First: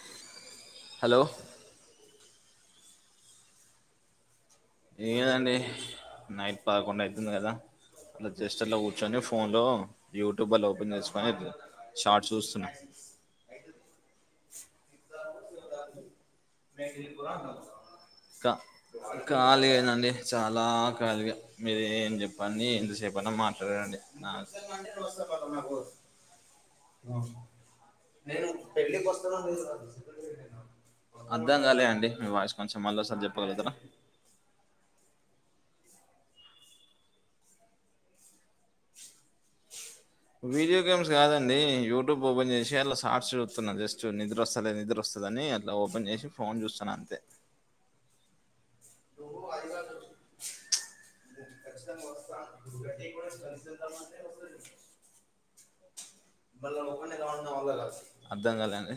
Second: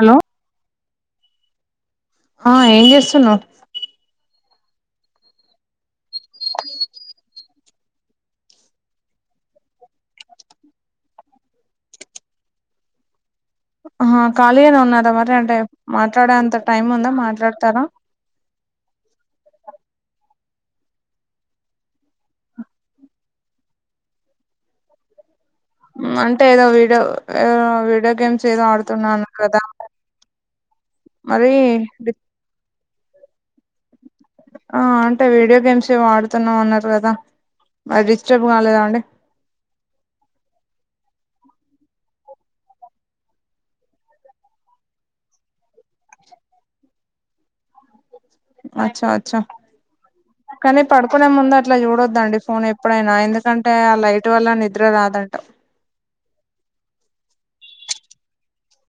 Hello hello హా ఏం జేస్తున్నావ్ ఏమ్ లేదండి, నైట్ పదాకొండు అయితుంది గదా. అలా జస్ట్ అట్లా కూర్చొని ఫోన్ లో, యూట్యూబ్ అలా ఓపెన్ జేస్కొని [unintelligible] షార్ట్ చూస్తున్నా ఆహా ఖాళీ అనే ఉన్నారా మరి అంటే మాట్లాడేంత టైం ఉందా మాట్లాడతారా. ఖాళీగానాండి చాలా ఖాళీగా మీరు ఏం జెప్పండి, ఎంతసేపన్న మాట్లాడండి [unintelligible] ఉమ్ అంటే ఏదో వీడియో, ఆ వీడియో గేమ్స్ ఏదో ఆడుతున్నా అన్నారు కదా. మరి అర్థంకాలే అండి డి- మీ వాయిస్ కొంచెం, మళ్ళోసారి జెప్పగలుగుతారా. ఆ అంటే వీడియో గేమ్స్ ఏవో ఆడుతున్నా అన్నారు గదా, మరి డిస్టర్బ్ కాలేదా అండి. వీడియో గేమ్స్ కాదండి, యూట్యూబ్ ఓపెన్ చేసి అలా సార్ట్స్ జుత్తున్నా, జస్ట్ నిద్ర ఒస్తాలే నిద్ర ఒస్తది అని. ఇలా ఓపెన్ జేసి ఫోన్ జూస్తాన్న అంతే. అచ్చా అచ్చా కానీ పడుకునే ముందు అట్లా చూడొద్దండి ఫోన్ ఎప్పుడైనా ఎందుకం టే ఆ లైట్ వల్ల నిద్ర రాదట అర్ధంకాలే అండి.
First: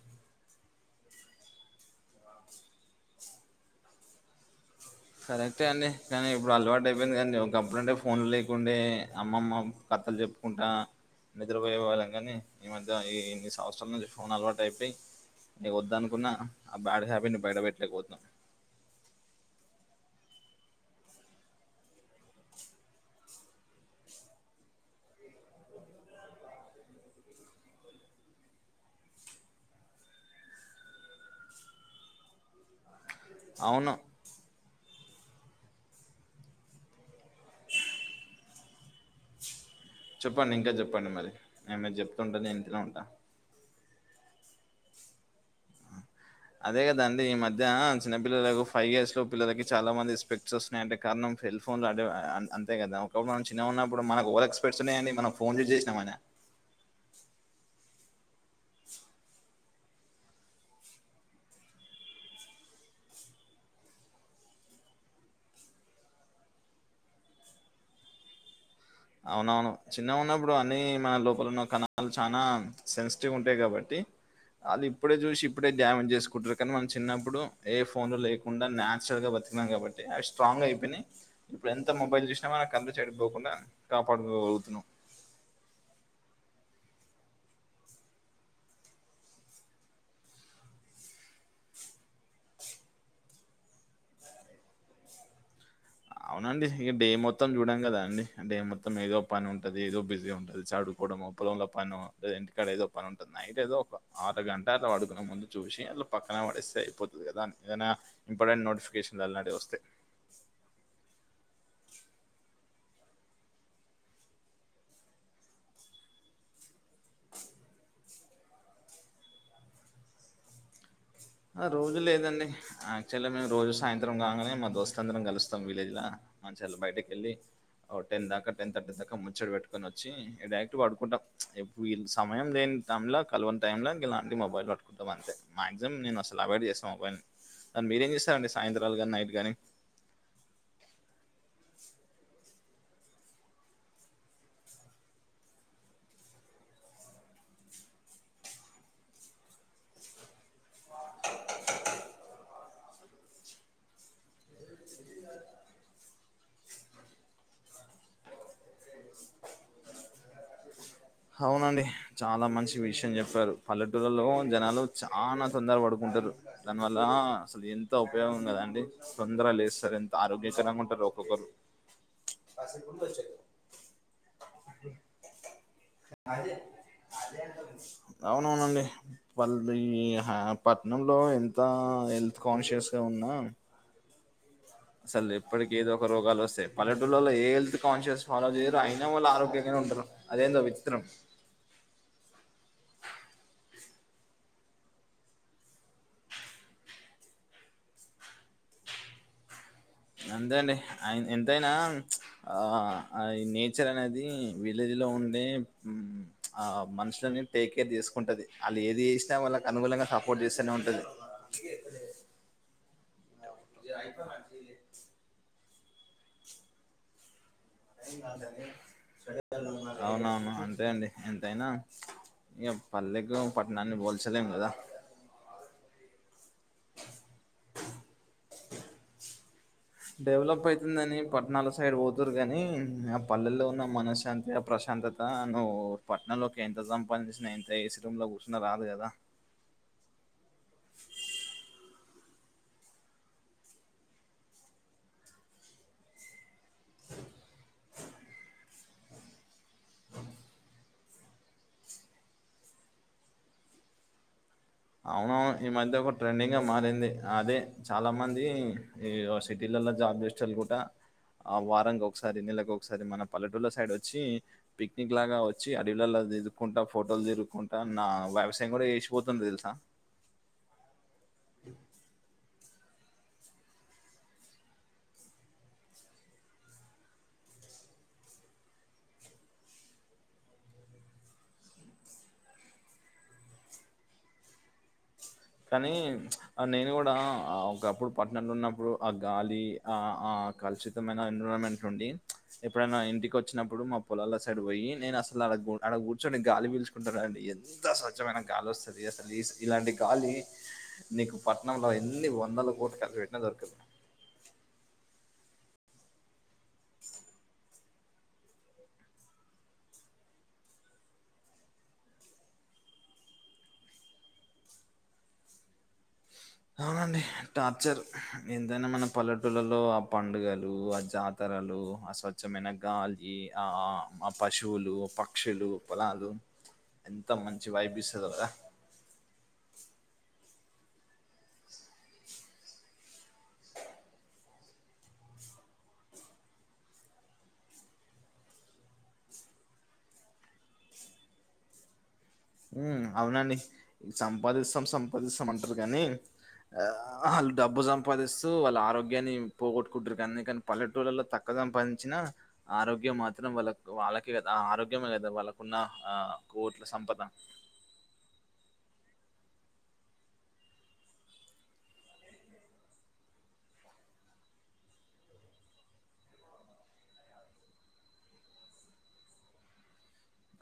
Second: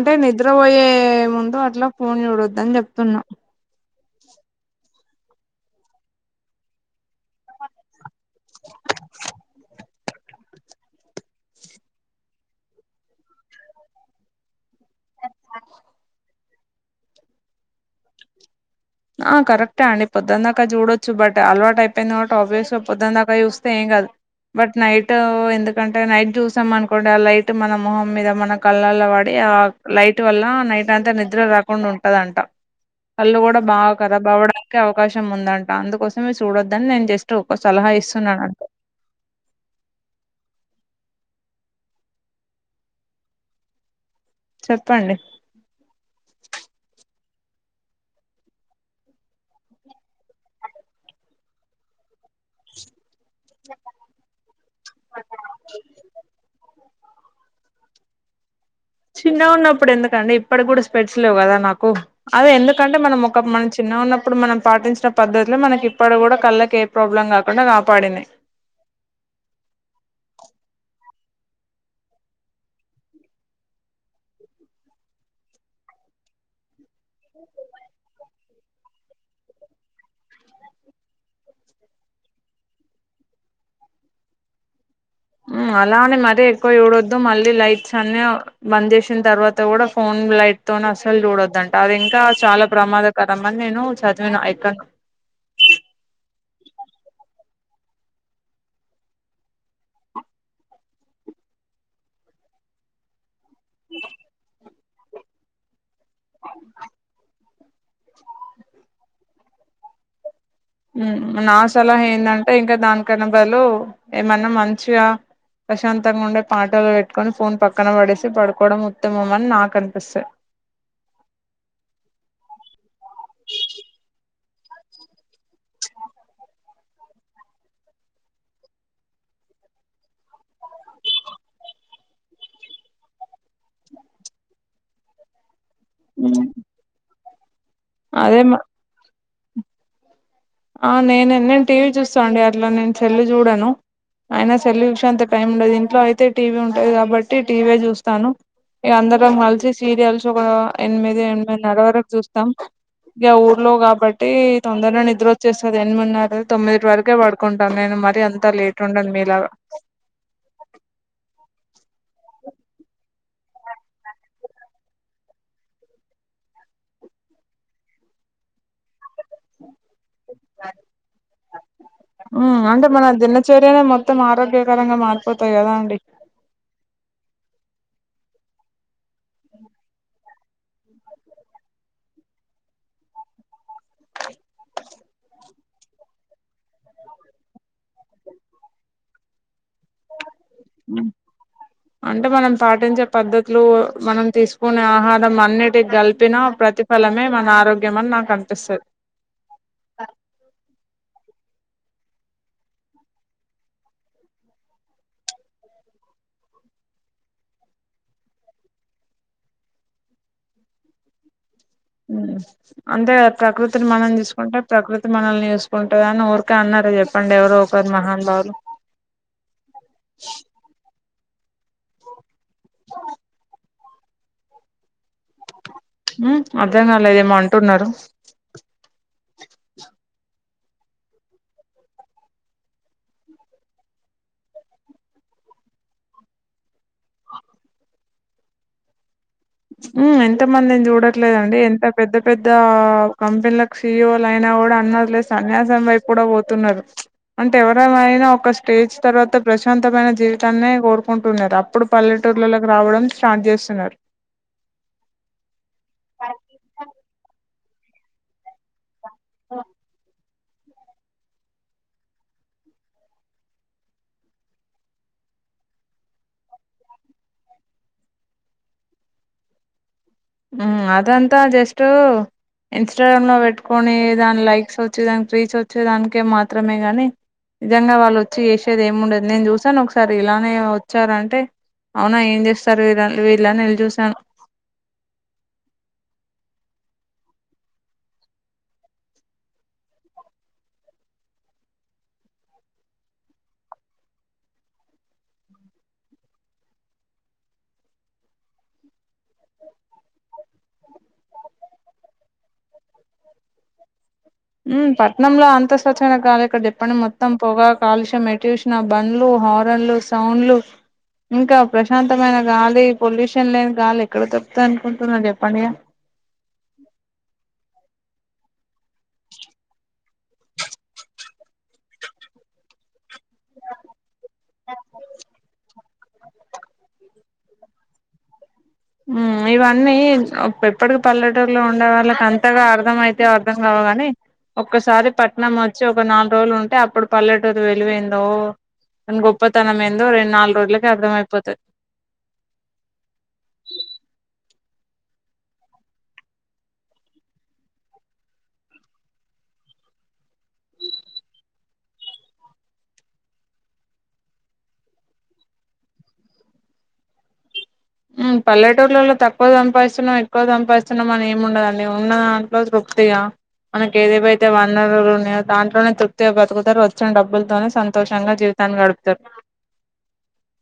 అంటే నిద్రపోయే ముందు అట్లా ఫోన్ చూడొద్దని జెప్తున్నా. కరెక్టే అండి, కానీ ఇప్పుడు అలవాటు అయిపోయింది కదండి ఒక్కప్పుడంటే ఫోన్లు లేకుండే అమ్మమ్మ కథలు జెప్పుకుంటా నిద్రపోయే వాళ్ళం గాని ఈ మధ్య, ఈ ఇన్ని సంవత్సరాల నుంచి ఫోన్ అలవాటు అయిపోయి ఇగ వద్దనుకున్నా ఆ బ్యాడ్ హ్యాబిట్ నీ బయట పెట్టలేకపోతున్నం. ఆ కరక్టే అండి, పొద్దందాక చూడొచ్చు బట్ అలవాటు అయిపోయింది కబట్టి ఆబ్వియస్ గా పొద్దన్ దాక్ క జూస్తే ఏం కాదు, బట్ నైట్ ఎందుకంటే నైట్ జూసాం అనుకోండి ఆ లైట్ ట్ మన మొహం మీద, మన కళ్ళల్లో వడి ఆ లైట్ వల్ల నైట్ అంతా నిద్ర రాకుండా ఉంటదంట. కళ్ళు గుడం అవును కరాబ్ అవ్వడానికి అవకాశం ఉందంట, అందుకోసమే సుడొద్దని నేను జస్ట్ ఒక సలహా ఇస్తున్నానంతే. చెప్పండి ఇంకా చెప్పండి మరి నేన్ మీర్ చెప్తుంటే నేన్ ఇంట ఉంటా. చెప్పండి అదే కదాండి ఈ మధ్య చిన్నపిల్లలకు ఫైవ్ ఇయర్స్ లో పిల్లలకి చాలా మంది స్పెక్ట్స్ ఒస్ అంటే కారణం సెల్ ఫోన్లులాడే ఆ ఆ అంతే కదా పాపం మన చిన్న ఉన్నప్పుడు మన ఓవర్ ఎక్స్ప్రెషనే అండి మనం ఫోన్ యూస్ చేసినం అన స్స్ చిన్నగా ఉన్నప్పుడు ఎందుకండి ఇప్పటికి గుడా స్పెడ్స్ లేవ్ గాదా నాకు. అదే ఎందుకంటే మనం ఒక మనం చిన్నగా ఉన్నప్పుడు మనం పాటించిన పద్ధతిలో మనకి ఇప్పుడు కూడా కళ్ళకేం ప్రాబ్లం కాకుండా కాపాడింది అవునవును చిన్నగ ఉన్నప్పుడు అన్ని మన లోపలన్న కణాలు చానా సెన్సిటివ్ ఉంటాయి కాబట్టి వాళ్ళు ఇప్పుడే చూసి ఇప్పుడే డ్యామేజ్ చేసుకుంటారు కానీ మనం చిన్నప్పుడు ఏ ఫోన్ లో లేకు కుండా నేచురల్ గా బతికినం కాబట్టి అవి స్ట్రాంగ్ గా అయిపోయినయి ఇప్పుడు ఎంత మొబైల్ చూసినా మనం కళ్ళు చెడిపోకుండా కాపాడుకోగలుగుతున్నాం ఉం అలానే మరీ ఎక్కువ చూడొద్దు మళ్ళీ లైట్స్ అన్ని బంద్ చేసిన తర్వాత కూడా ఫోన్ లైట్ తోను అసలు చూడొద్దంట అది ఇంకా చాలా ప్రమాద కదా మరి నేను చదివిన ఎక్కణ్ణో అవునండి ఇక డే మొత్తం చూడాం కదా అండి డే మొత్తం ఏదో పని ఉంటది ఏదో బిజీ ఉంటుది చడుకోవడం పొలంలో పనో లేదా ఇంటికాడ ఏదో పని ఉంటుంది నైట్ ఏదో ఒక ఆరగంట అలా ప డుకునే ముందు చూసి అలా పక్కన పడేస్తే అయిపోతది కదా ఏదైనా ఇంపార్టెంట్ నోటిఫికేషన్ అలాంటి వి వస్తే ఉం నా సలహా ఏందంటే ఇంకా దానికన్నా బదులు ఏమన్నా మంచిగా ప్రశాంతంగా ఉండే పాటలు పెట్టుకొని ఫోన్ పక్కన పడేసి పడుకోవడం ఉత్తమం అని నాకు అనిపిస్తంది ఆ రోజు లేదండి యాక్చువల్గా మేము రోజు సాయంత్రం కాంగనే మా దోస్తులాందరం కలుస్తాం విలేజ్ లా మంచి అట్లా బయటకెళ్ళి ఓ టెన్ దాకా టెన్ థర్టీ దాకా ముచ్చడి పెట్టుకొనీ వచ్చి డైరెక్ట్గా పడుకుంటాం వీళ్ళు సమయం లేని టైంలో కలవని టైంలో ఇలాంటి మొబైల్ పట్టుకుంటాం అంతే మాక్సిమం నేను అసలు ఉమ్ అవైడ్ చేస్తాము మొబైల్ ని ఆ మీరేం అదే చేస్తారండి మా సాయంత్రాలు కానీ నైట్ కానీ ఆ నేను నేను టీవీ చూస్తాను అండి అట్లా నేను సెల్ చూడను అయిన సెల్ చూసే అంత టైం ఉండది ఇంట్లో అయితే టీవీ ఉంటది కాబట్టి టీవీయే చూస్తాను ఇగ అందరం కలిసి సీరియల్స్ కూడా ఎనిమిది ఎనిమిదిన్నర వరకు చూస్తాం ఇగ ఊర్లో కాబట్టి తొందర గా నిద్ర వచ్చేస్తది ఎనిమిన్నర తొమ్మిది వరకే పడుకుంటాను నేను మరి అంత లేట్ ఉండను మీలాగా అవునండి చాలా మంచి విషయం చెప్పారు పల్లెటూరులో జనాలు చానా తొందర పడుకుంటారు దానివల్ల అసలు ఎంత ఉపయోగం కదండి తొందర లేస్తారు ఎంత [unintelligible] ఆరోగ్య చ నా కొంట రోక క ఉం అంటే మన దినచర్యనే మొత్తం ఆరోగ్యకరంగా మారిపోతాయి కదా అండి అదే అవునవునండి [unintelligible] వాళ్ళ పట్నంలో ఎంత హెల్త్ కాన్షియస్ గా ఉన్నా ఆ అసలు ఎప్పటిక ఏదో ఒక రోగాలు వస్తయి పల్లెటుళ్లలో ఏ హెల్త్ కాన్షియస్ ఫాలో చేయరు అయినా వాళ్ళు ఆరోగ్యంగనే ఉంటారు అదేందో విచి ఉం అంటే మనం పాటించే పద్ధతులు మనం తీసుకునే ఆహారం అన్నిటి కలిపినా ప్రతి ఫలమే మన ఆరోగ్యం అని నాకు అనిపిస్తది అంతే అండి అయ ఎంతయినా ఆ అ నేచర్ అనేది విలేజ్ లో ఉండే చ్ ఆ మనుషులని టేక్ కేర్ చేసుకుంటది అల్లు ఏది చేసినా వాళ్ళకి అనుకులంగా సపోర్ట్ చేస్తనే ఉంటది అ ఉం అంతే ప్రకృతిని మనం తీసుకుంటే ప్రకృతి మనల్ని తీసు కుంటుదని ఊరకే అన్నారు చెప్పండి ఎవరు అవునవును అంతే అండి ఎంతైనా ఇగ పల్లేకు పట్నాన్ని పోల్చలేం కదా ఉం అర్థం కాలదేమో అంటున్నారు డెవలప్ అయితుందని పట్టణాల సైడ్ పోతురు కాని ఆ పల్లెల్లో ఉన్న మనశ్శాంతి ప్రశాంతత ఎంత నువ్వు పట్నంలోకి ఎంత సంపాదించిన ఎంత ఏసీ రూమ్ లో కూర్చున్నా రాదు కదా మ్మ్ ఎంతమందిని చూడట్లేదండి ఎంత పెద్ద పెద్ద కంపెనీలకు సిఇఓ లు అయినా కూడా అన్ని వదిలేసి సన్యాసం వైపు కూడా పోతున్నారు అంటే ఎవరమైనా ఒక ఒక ఏజ్ తర్వాత ప్రశాంతమైన జీవితాన్నే కోరుకుంటున్నారు అప్పుడు పల్లెటూర్లకి రావడం స్టార్ట్ చేస్తున్నారు అవునవును ఈ మధ్య ఒక ట్రెండింగ్ గా మారింది అదే చాలా మంది ఇ సిటీలల్లో జాబ్ చేసెటోళ్ళు కూడ ఆ వారానికి ఒకసారి నెలకు ఒకసారి మన పల్లెటూళ్లా సైడ్ వచ్చి పిక్నిక్ లాగా వచ్చి అడవిలల్లో తిరుగుకుంటా ఫోటోలు తిరుగుకుంటా నా వ్యవసాయం కూడా చేసిపోతుండ్రు తెలుసు ఆ మ్మ్ అదంతా జస్టు ఇన్ స్టాగ్రామ్ లో పెట్టుకొని దాని లైక్స్ వచ్చే దానికి రీచ్ వచ్చేదానికే మాత్రమే గాని నిజంగా వాళ్ళు వచ్చి చేసేది ఏమి ఉండదు నేను చూసాను ఒకసారి ఇలానే వచ్చారంటే అవునా ఏం చేస్తారు వీళ్ళ వీళ్ళాని యేళ్ళి చూసాను కానీ నేను కూడా ఒకప్పుడు పట్టణంలో ఉన్నప్పుడు ఆ గాలి ఆ ఆ కలుషితమైన ఎన్వారాన్మెంట్ నుండి ఎప్పుడైనా ఇంటికి వచ్చినప్పుడు మా పొలాల సైడ్ పోయి నేను అసలు అడ అడ కూర్చొని గాలి పీల్చుకుంటానండి ఎంత స్వచ్ఛమైన గాలి వస్తాది అసలు ఇస్ ఇలాంటి గాలి నీకు పట్టణంలు ఎన్ని వందల కోట్లు ఖర్చు పెట్టిన దొరకదు మ్మ్ పట్నంలో అంత స్వచ్ఛమైన గాలి ఎక్కడిది చెప్పండి మొత్తం పొగా కాలుష్యం ఎటు చూసినా బండ్లు హారన్లు సౌండ్లు ఇంకా ప్రశాంతమైన గాలి పొల్యూషన్ లేని గాలి ఎక్కడ దొరుకుతాది అనుకుంటున్నరు చెప్పండి ఇగ అవునండి టార్చర్ ఎంతైనా మన పల్లెటూల్లలో ఆ పండుగలు ఆ జాత తరాలు అ స్వచ్ఛమైన గాలి ఆ ఆ పశువులు పక్షులు పొలాలు ఎంత మంచి వైబ్ ఇస్తాదో కదా మ్మ్ ఇవన్నీ ఎప్పటికి పల్లెటూరులో ఉండే వాళ్ళకి అంత కొత్తగా అర్థం అయితాయో అర్థం కావో కాని ఒక్కసారి పట్నం వచ్చి ఒక నాలుగు రోజులు ఉంటే అప్పుడు పల్లెటూరు విలువేందో దాని గొప్పతనం ఏందో రెండు నాలుగు రోజులకే అర్థమైపోతాది మ్మ్ అవునండి సంపాదిస్తాం సంపాదిస్తాం అంటారు కానీ ఆ వాళ్ళు డబ్బు సంపాదిస్తూ వాళ్ళ ఆరోగ్యాన్ని పోగొట్టుకుంటారు అందుకని పల్లెటూళ్లలో తక్కువ సంపాదించిన ఆరోగ్యం మాత్రం వాళ్ళకు వాళ్ళకె కదా ఆ ఆరోగ్యమే కదా ఆ వాళ్ళకున్న ఆ కోట్ల సంపద మ్మ్ పల్లెటూర్లలో తక్కువ సంంపాదిస్తున్నాం ఎక్కువ సంంపాదిస్తున్నాం అని ఏమి ఉండదండి ఉన్న దాంట్లో తృప్తిగా మనకి ఏది ఏవి అయితే వనరులు ఉన్నాయో దాంట్లోనే తృప్తిగా బతుకుతారు వచ్చిన డబ్బులతోనే సంతోషంగా జీవిత తాన్ని గడుపుతారు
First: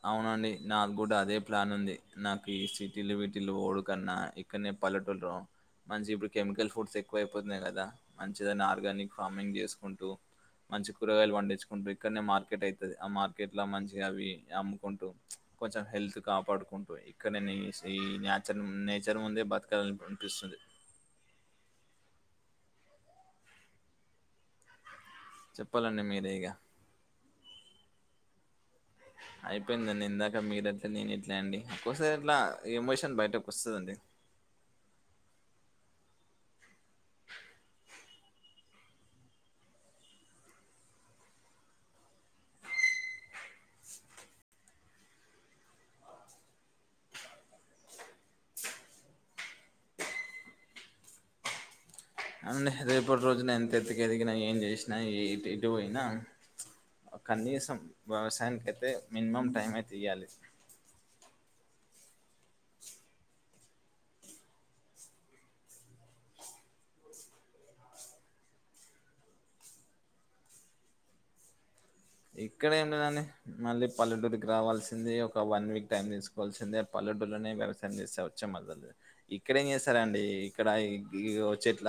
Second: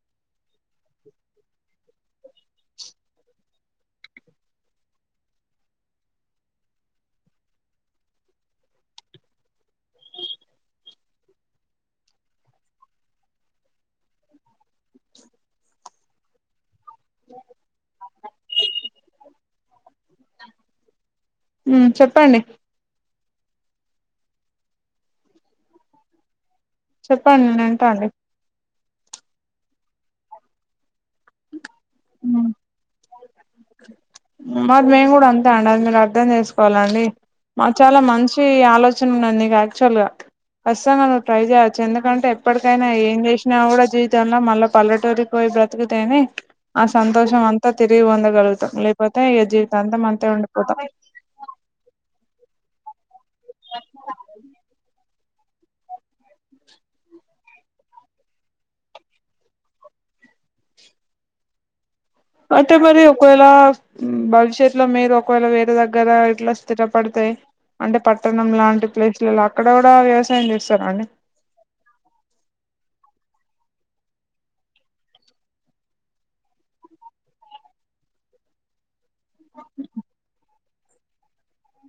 అవునండి నాకు కూడా అదే ప్లాన్ ఉంది నాకు ఈ సిటీలు వీటిలో పోవుడు కన్నా ఇక్కన్నె పల్లెటూర్లో మంచిగా ఇప్పుడు కెమికల్ ఫుడ్స్ ఎక్కువ అయిపోతున్నాయి కదా మంచిగా దాన్ని ఆర్గానిక్ ఫార్మింగ్ చేసుకుంటూ మంచిగా కూరగాయలు పండించుకుంటు ఇక్కడనే మార్కెట్ అయితాది ఆ మార్కెట్ లో మంచిగా అవి అమ్ముకుంటూ కొంచెం హెల్త్ కాపాడుకొ ఇక్కడనే ఈ న్యాచర్ నేచర్ ముందే బతకాలి అనిపిస్తుంది మ్మ్ చెప్పండి చెప్పాలండి మీరే ఇగ చెప్పండి నేను వింటా అండి అయిపోయింద ఇందాక మీరు అట్లే నేను ఇట్లా అండి ఒక్కసారి అట్లా మ్మ్ ఎమోషన్ బయటకి వస్తుందండి మరి మేము కూడా అంతే అండి అది మీరు అర్ధం చేసుకోవాలండి మాకు చాలా మంచి కి ఆలోచన ఉన్నది యాక్చువల్ గా వస్తాను నువ్వు ట్రై చేయచ్చు ఎందుకంటే ఎప్పటికైనా ఏం చేసినా కూడా జీవితంలో మళ్ళీ పల్లెటూరి పోయి బ్రతుకుతేనే ఆ సంతోషం అంతా తిరిగి పొందగలుగుతాం లేకపోతే ఈ జీవితం అంతా అంతే ఉండిపోతాం అండి రేపటి రోజున ఎంత ఎత్తుకు ఎదిగినా ఏం చేసినా ఇటు పోయినా కనీసం వ్యవసాయానికి అయితే మినిమం టైం అయితే ఇయ్యాలి అంటే మరి ఒకవేళ ఉ భవిష్యత్తులో మీరు ఒకవేళ వేరే దగ్గర ఇట్లా స్థిరపడితే అంటే పట్టణం లాంటి ప్లేసులలో అక్కడ కూడా వ్యవసాయం చేస్తారా అండి ఇక్కడ ఏం లేదని మళ్ళీ పల్లెటూరికి రావాల్సిందే ఒక వన్ వీక్ టైం తీసుకోవాలి వలసిందే పల్లెటూరు లోనే వ్యవసయం చేస్తే వచ్చా మళ్ళీ ఇక్కడేం చేస్తారండి ఇక్కడ నీతో చెట్ల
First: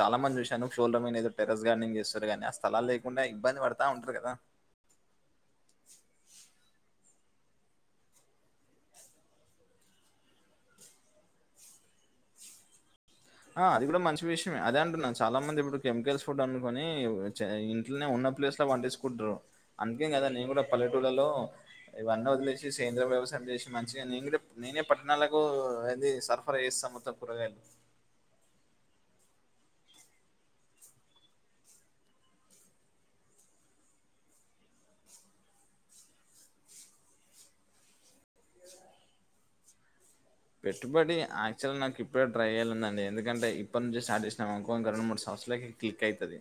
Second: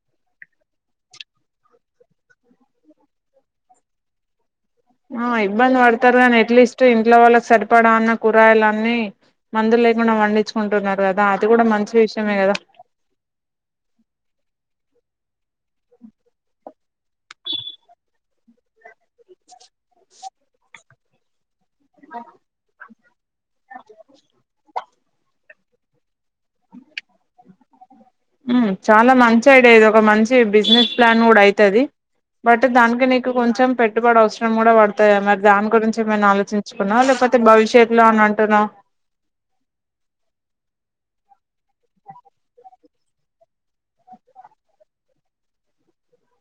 చాలా మంది చూశాను షోల్డర్ మీద టెర్రేస్ గార్డనింగ్ చేస్తారు కానీ ఆ స్థలాలు లేకుండా ఇబ్బంది పడతా ఉంటారు కదా ఆ ఇబ్బంది పడతారు కానీ ఎట్లీస్ట్ ఇంట్లో వాళ్ళకి సరిపడా అన్న కూరయలన్నీ మందులు లేకుండా పండించుకుంటున్నారు కదా అది కూడా మంచి విషయమే కదా ఆ అది కూడా మంచి విషయే అదే అంటున్నా చాలా మంది ఇప్పుడు కెమికల్స్ ఫుడ్ అ కొని చ్ ఇంట్లోనే ఉన్న ప్లేస్ లో పండిచుకుంటారు అందుకే కదా నేను కూడా పల్లెటూళ్లలో ఇవన్నీ వదిలేసి సేంద్రం వ్యవసాయం చేసి మంచిగా నేను నేనే పట్టణాలకు ఏది సరఫరా చేస్తాం మొత్తం కూరగాయలు ఉ చాలా మంచి ఐడియా ఇది ఒక మంచి బిజినెస్ ప్లాన్ కూడా అయితది బట్ దానికి నీకు కొంచెం పెట్టుబడి అవసరం కూడా పడతాయా మరి దాని గురించి ఏమైనా ఆలోచించ చుంకున్నా లేకపోతే భవిష్యత్లో అని అంటున్నావ పెట్టుబడి యాక్చువల్గా నాకు ఇప్పుడ ట్ర పెట్టుబడి యాక్చువల్ ఇప్పుడే ట్రయల్ ఉందండి ఎందుకంటే ఇప్పటి నుంచి స్టార్ట్ చేసినము ఇంకొక రెండు మూడు సంవత్సరాలకి క్లిక్ అయితది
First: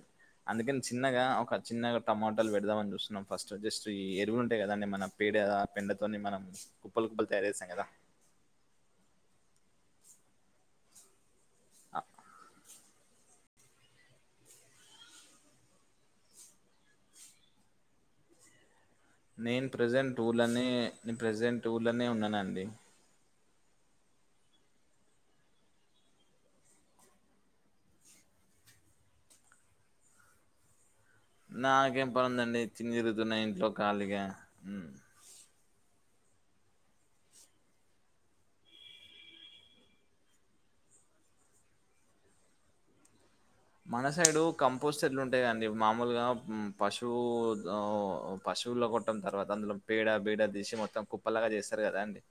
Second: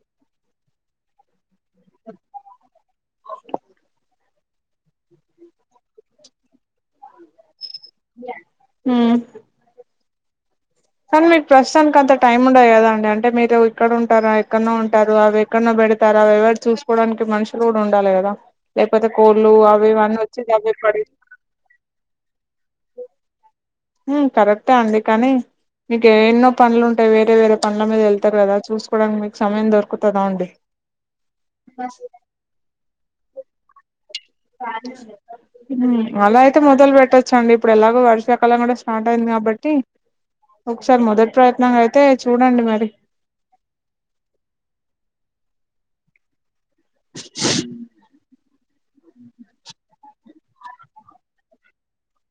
అందుకని చిన్నగా ఒక చిన్నగా టమాటాలు పెడదామని చూస్తు ఫస్ట్ జస్ట్ ఈ ఎరువులు ఉంటాయి కదాండి మన పేడ పెండతోని మనం కుప్పలు కుప్పలు తయారు చేస్తాం కదా ఉ చ్ కానీ మీకు ప్రస్తుతానికి అంత టైం ఉండదు కదాండి అంటే మీరు ఎక్కడుంటరు ఎక్కడో పెడతారు ఎక్కడ ఎక్కడ ఉంటారు ఎక్కడో ఉంటారు అవిఎక్కడనా పెడతారు అవి ఎవరు చూసుకోవడానికి మనుషులు కూడా ఉండాలి కదా లేకపోతే కోళ్ళు అవి ఇవి అన్ని వచ్చి దాంట్లోకి పడిపోతాయి ప్రజెంట్ ఊళ్ళనే ఉన్నానండి ఉ కరెక్టే అండి కానీ మీకు ఎన్నో పనుడ్లుంటయి వేరే వేరే పడ్ల మీద వెళ్తారు కదా చూసుకోవడానికి మీకు సమయం దొరుకుతదా అండి నాకేం పనుందండి తిని తిరుగుతున్న ఇంట్లో ఖాళీగా హ్మ్. ఖాళీగా ఉండలేక అలా అయితే మొదలు పెట్టచ్చండి ఇప్పుడు ఎలాగొ వర్షాకాలం కూడా స్టార్ట్ అయింది కాబట్టి ఒకసారి మొదటి ప్రయత్నంగా అయితే చూడండి మరి మన సైడు కంపోస్ట్ ఎట్లుంటాయిండి మామూలుగా పశువు పశువుల్లో కొట్టమ్ తర్వాత అందులో పేడ ఏడ తీసి మొత్తం కుప్పలాగా చేస్తారు కదా అండి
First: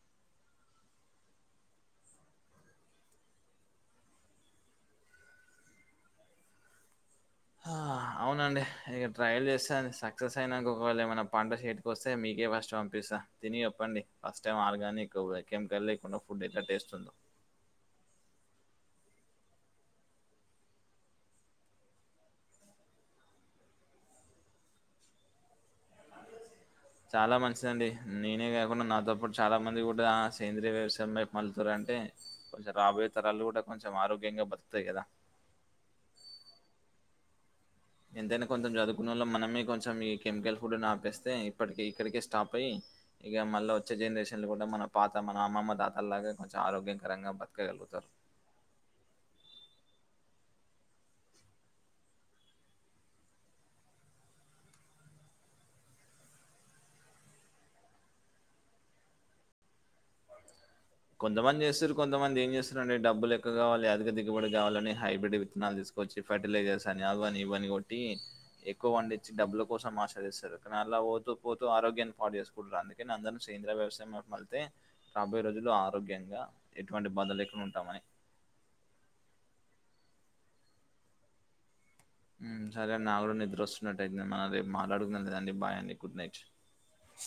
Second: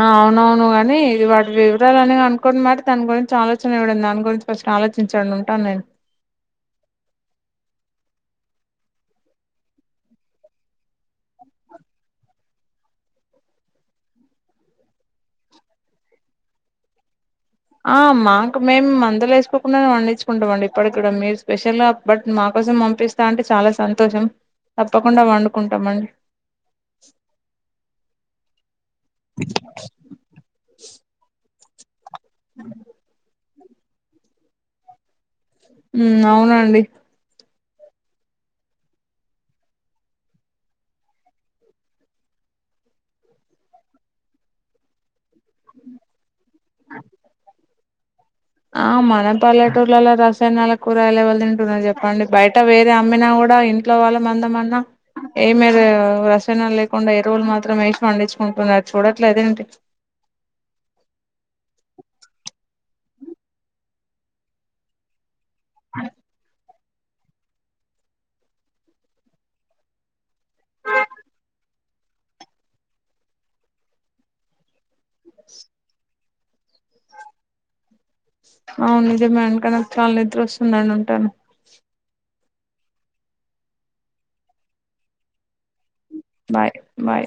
అవునవును గాని ఇది వాటి వివరాలు అని కనుక్కొని మరి దాని గురించి ఆలోచన ఇవ్వడి దాని గురించి ఫస్ట్ ఆలోచించాడి ఉంటాను నేను ఆ అవునండి ఇగా ట్రయల్ చేస్తాను సక్సెస్ అయినాక ఒకవేళ ఏమైనా పంట చేతి వస్తే మీకే ఫస్ట్ పంపిస్త. తిని, చెప్పండి ఫస్ట్ టైం ఆర్గానిక్ కెమికల్ లేకుండా ఫుడ్ ఎట్ల టేస్ట్ ఉందో ఆ మాకు మేము మందులు ఏసుకోకుండా పండించుకుంటం అండి. ఇప్పటి కుడా మీరు స్పెషల్ గా బట్ మా కోసం పంపిస్ తా అంటే చాలా సంతోషం తప్పకుండా వండుకుంటాం అండి. చాలా మంచిదండి నేనే గాకుండ నా తప్పుడు చాలా మంది గుడా సేంద్రీయ వ్యవసాయం వైపు మళ్లుతరు అంటే కొంచెం రాబోయే తరాలు గుడా కొంచెం ఆరోగ్యంగా బతుకుతయి గదా ఉమ్ అవునండి. ఎంతైనా కొంచెం జదువుకున్నోళ్ళం మనమే కొంచెం ఈ కెమికల్ ఫుడ్ ను ఆపేస్తే, ఇప్పటికి ఇక్కడికే స్టాప్ అయ్యి ఇగ మళ్ళ ఒచ్చే జనరేషన్ లో గూడా మన పాత మన అమ్మమ్మ తాత లాగ్గే మంచిగ ఆరోగ్యంకరంగా బతకగలుగుతరు. ఆ మన పల్లెటూర్లలో రసాయనాల కూరగాయలు ఎవలు తింటున్నరు జెప్పండి. బయట వేరే అమ్మినా గుడా ఇంట్లో వాళ్ళ మందమన్నా ఏ మీరు రసాయనాల్లేకుండా ఎరువులు మాత్రం ఏసి పండించుకుంటున్నారు అది చూడట్లేదేంటి? కొంతమంది జేస్తుర్రు కొంతమంది ఏం జేస్తుర్రు అంటే డబ్బులు ఎక్కవ గావాలె, అధిక దిగబడి గావాలనే హైబ్రిడ్ విత్తనాలు దీసుకొచ్చి, ఫర్టిలైజర్స్ అని, అవ్వని ఇవ్వని గొట్టీ ఎక్కువ పండిచ్చి డబ్బుల కోసం ఆశ జేస్తరు. కనీ అండ్ల పోతూ పోతూ ఆరోగ్యాన్ని పాడు జేసు కుంటాంది. అందుకని అందర్ని సేంద్రియ వ్యవసాయం వైపు మళ్ళితే రాబోయే రోజుల్లో ఆరోగ్యంగా ఎటువంటి బాధలు లేకుండా ఉంటామని అవును, నిజమే. ఇంక నాకు చాలా నిద్ర ఒస్తుందండి ఉంటాను. మ్ సరే నాక్ గుడా నిద్ర ఒస్తున్నట్టయితుంది. మనం రేపు మాట్లాడుకుందాం. సరే అండి. బాయ్ అండి, గుడ్ నైట్. Bye bye